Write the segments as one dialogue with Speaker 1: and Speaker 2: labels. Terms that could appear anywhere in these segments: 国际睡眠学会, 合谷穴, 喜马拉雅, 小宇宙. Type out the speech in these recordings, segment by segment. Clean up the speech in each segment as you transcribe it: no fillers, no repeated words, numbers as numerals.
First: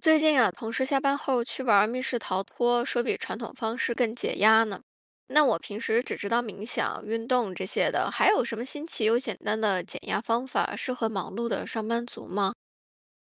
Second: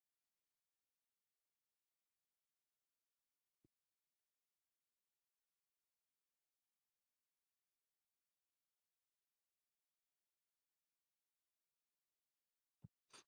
Speaker 1: 最近啊，同事下班后去玩儿密室逃脱，说比传统方式更解压呢。那我平时只知道冥想、运动这些的，还有什么新奇又简单的减压方法适合忙碌的上班族吗？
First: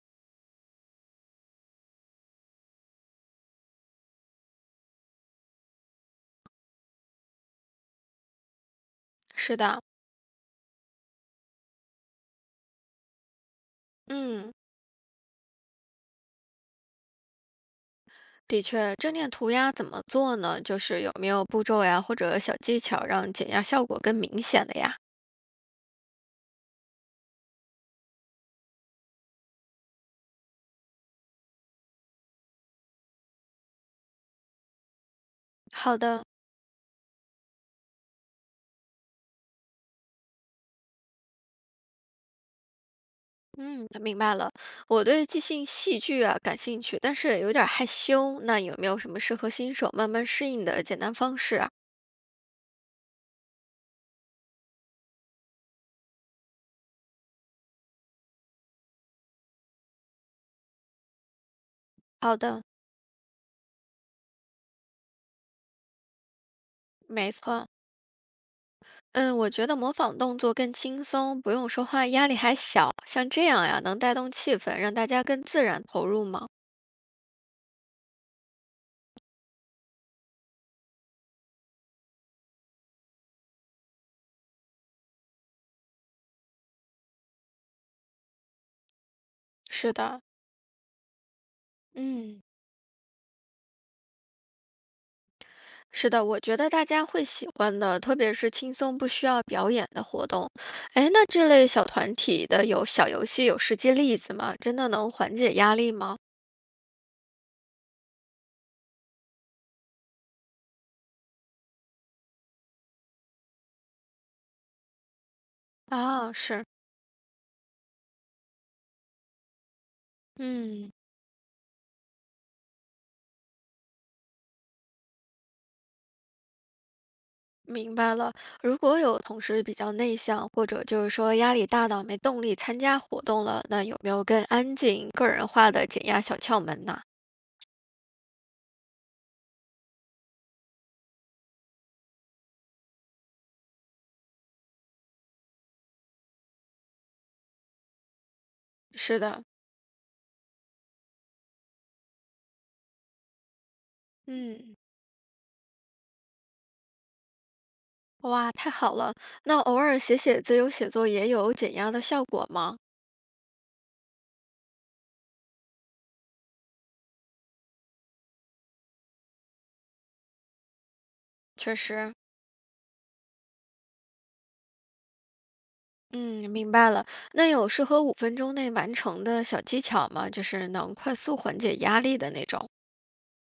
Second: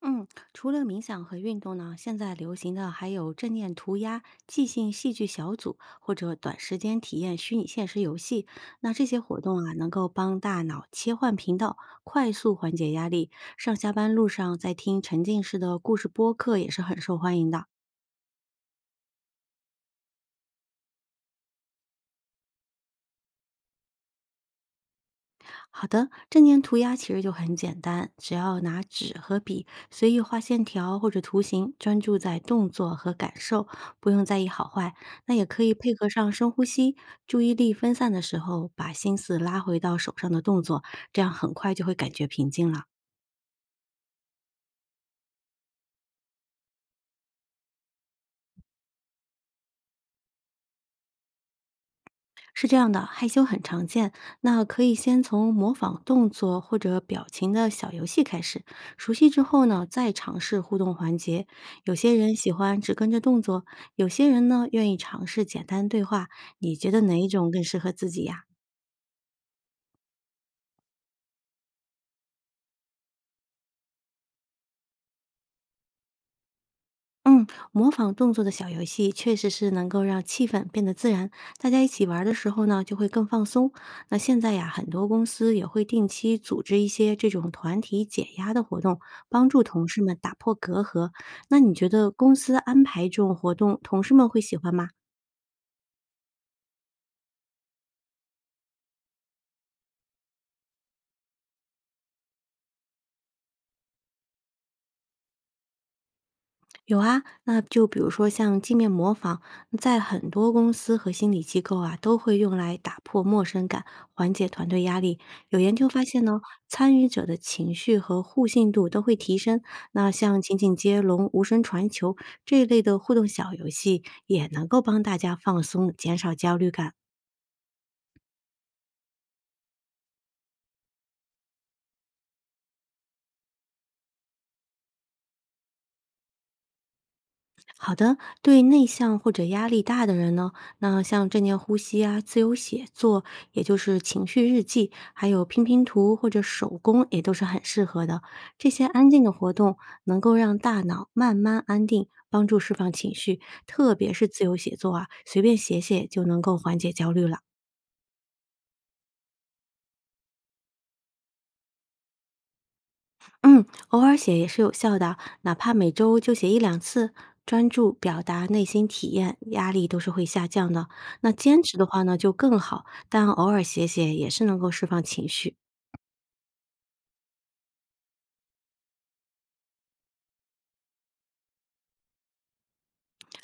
Speaker 2: 嗯，除了冥想和运动呢，现在流行的还有正念涂鸦、即兴戏剧小组或者短时间体验虚拟现实游戏。那这些活
Speaker 1: 是
Speaker 2: 动啊，
Speaker 1: 的，
Speaker 2: 能够帮大脑切换频道，快速缓解压力。上下班路
Speaker 1: 嗯，
Speaker 2: 上在听沉浸式的故事播客也是很受欢迎的。
Speaker 1: 的确，正念涂鸦怎么做呢？就是有没有步骤呀，或者小技巧让减压效果更明显的呀？
Speaker 2: 好的，正念涂鸦其实就很简单，只要拿纸和笔，随意画线条或者图形，专注在动作和感受，不用在意好坏。那也可以配
Speaker 1: 好
Speaker 2: 合
Speaker 1: 的，
Speaker 2: 上深呼吸，注意力分散的时候，把心思拉回到手上的动作，这样很快就会感觉平静了。
Speaker 1: 嗯，明白了。我对即兴戏剧啊感兴趣，但是有点儿害羞。那有没有什么适合新手慢慢适应的简单方式啊？
Speaker 2: 是这样的，害羞很常见，那可以先从模仿动作或者表情的小游戏开始，熟悉之后呢，再尝试互动环节。有些人
Speaker 1: 好
Speaker 2: 喜
Speaker 1: 的，
Speaker 2: 欢只跟着动作，有些人呢愿意尝试简单对话。你觉得哪一
Speaker 1: 没
Speaker 2: 种更
Speaker 1: 错。
Speaker 2: 适合自己呀？
Speaker 1: 嗯，我觉得模仿动作更轻松，不用说话，压力还小。像这样呀，能带动气氛，让大家更自然投入吗？
Speaker 2: 嗯，模仿动作的小游戏确实是能够让气氛变得自然，大家一起玩儿的时候呢，就会更放松。那现在呀，很多公司也会定期组织一些这种团体解压的活动，帮助同
Speaker 1: 是
Speaker 2: 事们
Speaker 1: 的，
Speaker 2: 打破隔阂。那你觉得公
Speaker 1: 嗯，
Speaker 2: 司安排这种活动，同事们会喜欢吗？
Speaker 1: 是的，我觉得大家会喜欢的，特别是轻松不需要表演的活动。哎，那这类小团体的有小游戏，有实际例子吗？真的能缓解压力吗？
Speaker 2: 有啊，那就比如说像镜面模仿，在很多公司和心理机构啊，都会用来打破陌生感，缓解团队压力。有研究发现
Speaker 1: 啊、
Speaker 2: 呢，
Speaker 1: 是。
Speaker 2: 参与者的情绪和互信度都会提升。那像情景
Speaker 1: 嗯。
Speaker 2: 接龙、无声传球这一类的互动小游戏，也能够帮大家放松，减少焦虑感。
Speaker 1: 明白了，如果有同事比较内向，或者就是说压力大到没动力参加活动了，那有没有更安静、个人化的减压小窍门呢？
Speaker 2: 好的，对内向或者压力大的人呢，那像正念呼吸啊、自由写作，也就是情绪日记，还有拼拼图或者手工，也都是很适合的。这些安
Speaker 1: 是
Speaker 2: 静的
Speaker 1: 的，
Speaker 2: 活动能够让大脑慢慢安定，帮助释放情绪，特别是自由写
Speaker 1: 嗯，
Speaker 2: 作啊，随便写写就能够缓解焦虑了。
Speaker 1: 哇，太好了！那偶尔写写自由写作也有减压的效果吗？
Speaker 2: 嗯，偶尔写也是有效的，哪怕每周就写一两次，专注表达内心体验，压力都是会下降的。那坚
Speaker 1: 确
Speaker 2: 持的话
Speaker 1: 实，
Speaker 2: 呢，就更好，但偶尔写写也是能够释放情绪。
Speaker 1: 嗯，明白了。那有适合5分钟内完成的小技巧吗？就是能快速缓解压力的那种。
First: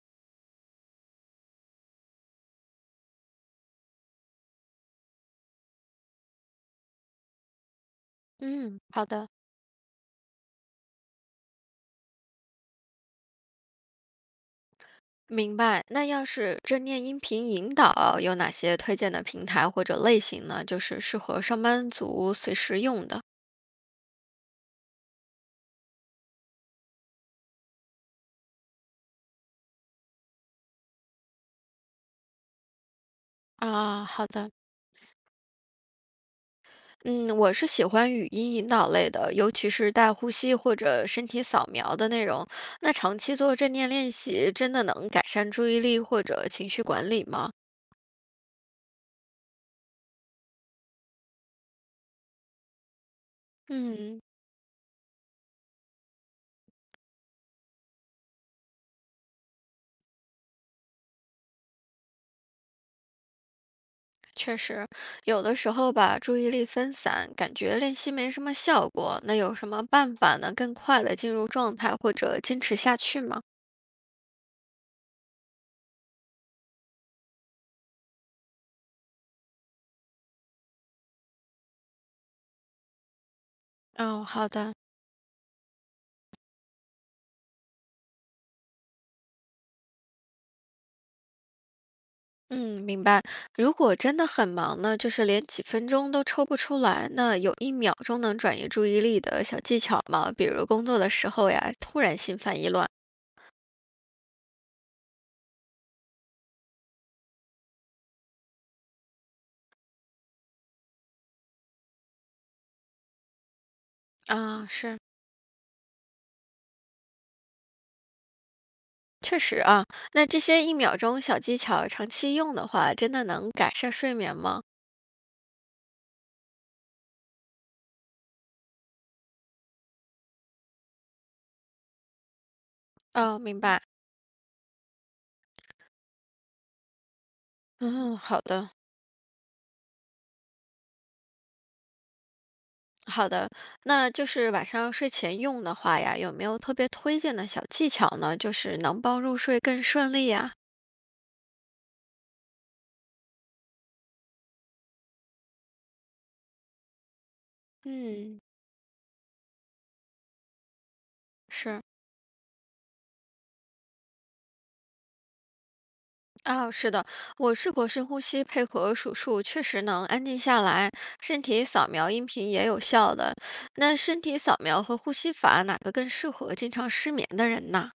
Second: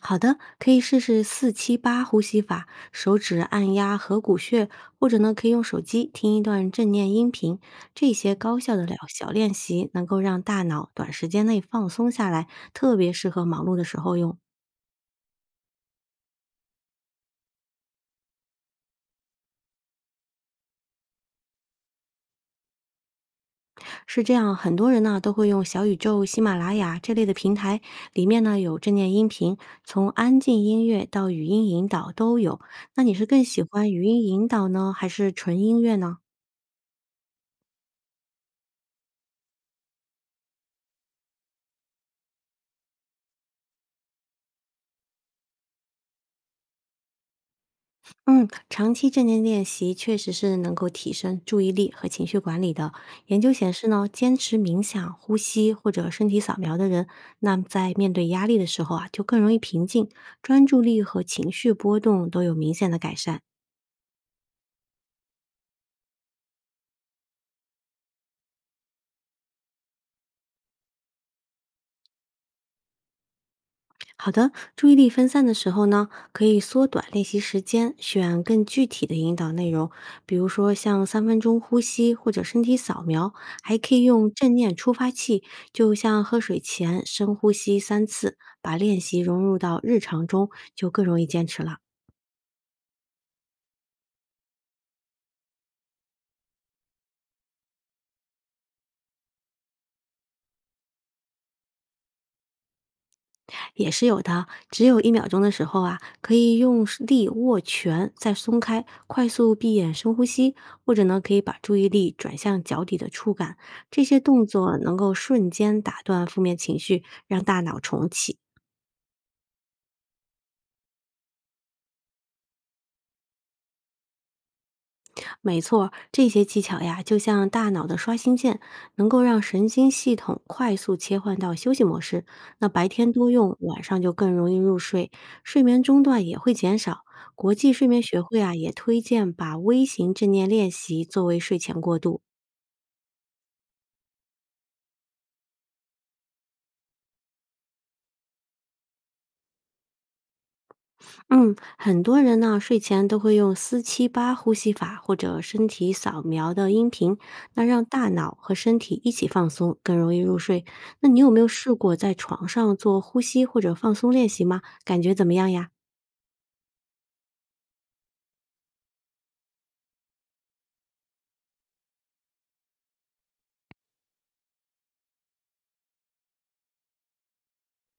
Speaker 2: 好的，可以试试四七八呼吸法，手指按压合谷穴，或者呢，可以用手机听一段正念音频，这些高效
Speaker 1: 嗯，
Speaker 2: 的疗
Speaker 1: 好的。
Speaker 2: 小练习能够让大脑短时间内放松下来，特别适合忙碌的时候用。
Speaker 1: 明白。那要是正念音频引导，有哪些推荐的平台或者类型呢？就是适合上班族随时用的。
Speaker 2: 是这样，很多人呢都会用小宇宙、喜马拉雅这类的平台，里面呢有正念音频，从安静音乐到语音引导都有。那你是更喜欢语
Speaker 1: 啊，
Speaker 2: 音
Speaker 1: 好
Speaker 2: 引
Speaker 1: 的，
Speaker 2: 导呢，还是纯音乐呢？
Speaker 1: 嗯，我是喜欢语音引导类的，尤其是带呼吸或者身体扫描的内容。那长期做正念练习，真的能改善注意力或者情绪管理吗？
Speaker 2: 嗯，长期正念练习确实是能够提升注意力和情绪管理的。研究显示呢，
Speaker 1: 嗯
Speaker 2: 坚持冥想、呼吸或者身体扫描的人，那么在面对压力的时候啊，就更容易平静，专注力和情绪波动都有明显的改善。
Speaker 1: 确实，有的时候吧，注意力分散，感觉练习没什么效果，那有什么办法能更快的进入状态或者坚持下去吗？
Speaker 2: 好的，注意力分散的时候呢，可以缩短练习时间，选更具体的引导内容，比如说像3分钟呼吸或者身体扫描，还可以
Speaker 1: 哦，
Speaker 2: 用
Speaker 1: 好
Speaker 2: 正
Speaker 1: 的，
Speaker 2: 念触发器，就像喝水前深呼吸3次，把练习融入到日常中，就更容易坚持了。
Speaker 1: 嗯，明白。如果真的很忙呢，就是连几分钟都抽不出来，那有一秒钟能转移注意力的小技巧吗？比如工作的时候呀，突然心烦意乱。
Speaker 2: 也是有的。只有1秒钟的时候啊，可以用是力握拳，再松开，快速闭眼深呼吸，或者呢，可以把注意力转向脚底的触感。这些动
Speaker 1: 啊、
Speaker 2: 作能
Speaker 1: 是，
Speaker 2: 够瞬间打断负面情绪，让大脑重启。
Speaker 1: 确实啊，那这些一秒钟小技巧长期用的话，真的能改善睡眠吗？
Speaker 2: 没错儿这些技巧呀，就像大脑的刷新键，能够让神经系统快速切换到休息模式。那白天多
Speaker 1: 哦，
Speaker 2: 用，
Speaker 1: 明
Speaker 2: 晚
Speaker 1: 白，
Speaker 2: 上就更容易入睡，睡眠中断也会减少。国际睡眠
Speaker 1: 嗯，
Speaker 2: 学会
Speaker 1: 好
Speaker 2: 啊，
Speaker 1: 的。
Speaker 2: 也推荐把微型正念练习作为睡前过渡，
Speaker 1: 好的，那就是晚上睡前用的话呀，有没有特别推荐的小技巧呢？就是能帮入睡更顺利呀？
Speaker 2: 嗯，很多人呢睡前都会用四七八呼吸法或者身体扫描的音频，那让大脑
Speaker 1: 嗯，
Speaker 2: 和身体一起放松，更容易入睡。那你有没有试
Speaker 1: 是
Speaker 2: 过在床上做呼吸或者放松练习吗？感觉怎么样呀？
Speaker 1: 啊，是的，我试过深呼吸配合数数，确实能安静下来。身体扫描、音频也有效的。那身体扫描和呼吸法哪个更适合经常失眠的人呢？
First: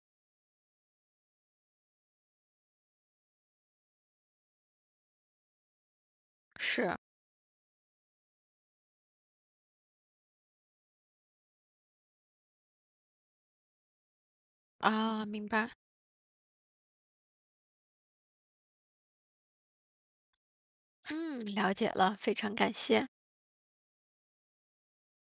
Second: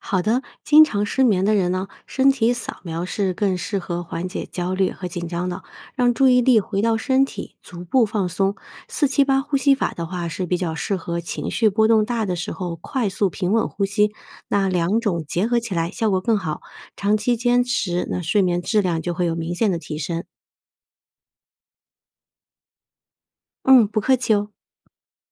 Speaker 2: 好的，经常失眠的人呢，身体扫描是更适合缓解焦虑和紧张的，让注意力回
Speaker 1: 是
Speaker 2: 到身体，逐步放松。四七八呼吸法的话是比较适合情绪波动大的时候快速平稳呼吸，那两种
Speaker 1: 啊，
Speaker 2: 结
Speaker 1: 明
Speaker 2: 合
Speaker 1: 白。
Speaker 2: 起来效果更好。长期坚持，那睡眠质量就会有明显的提升。
Speaker 1: 嗯，了解了，非常感谢。
Speaker 2: 嗯，不客气哦。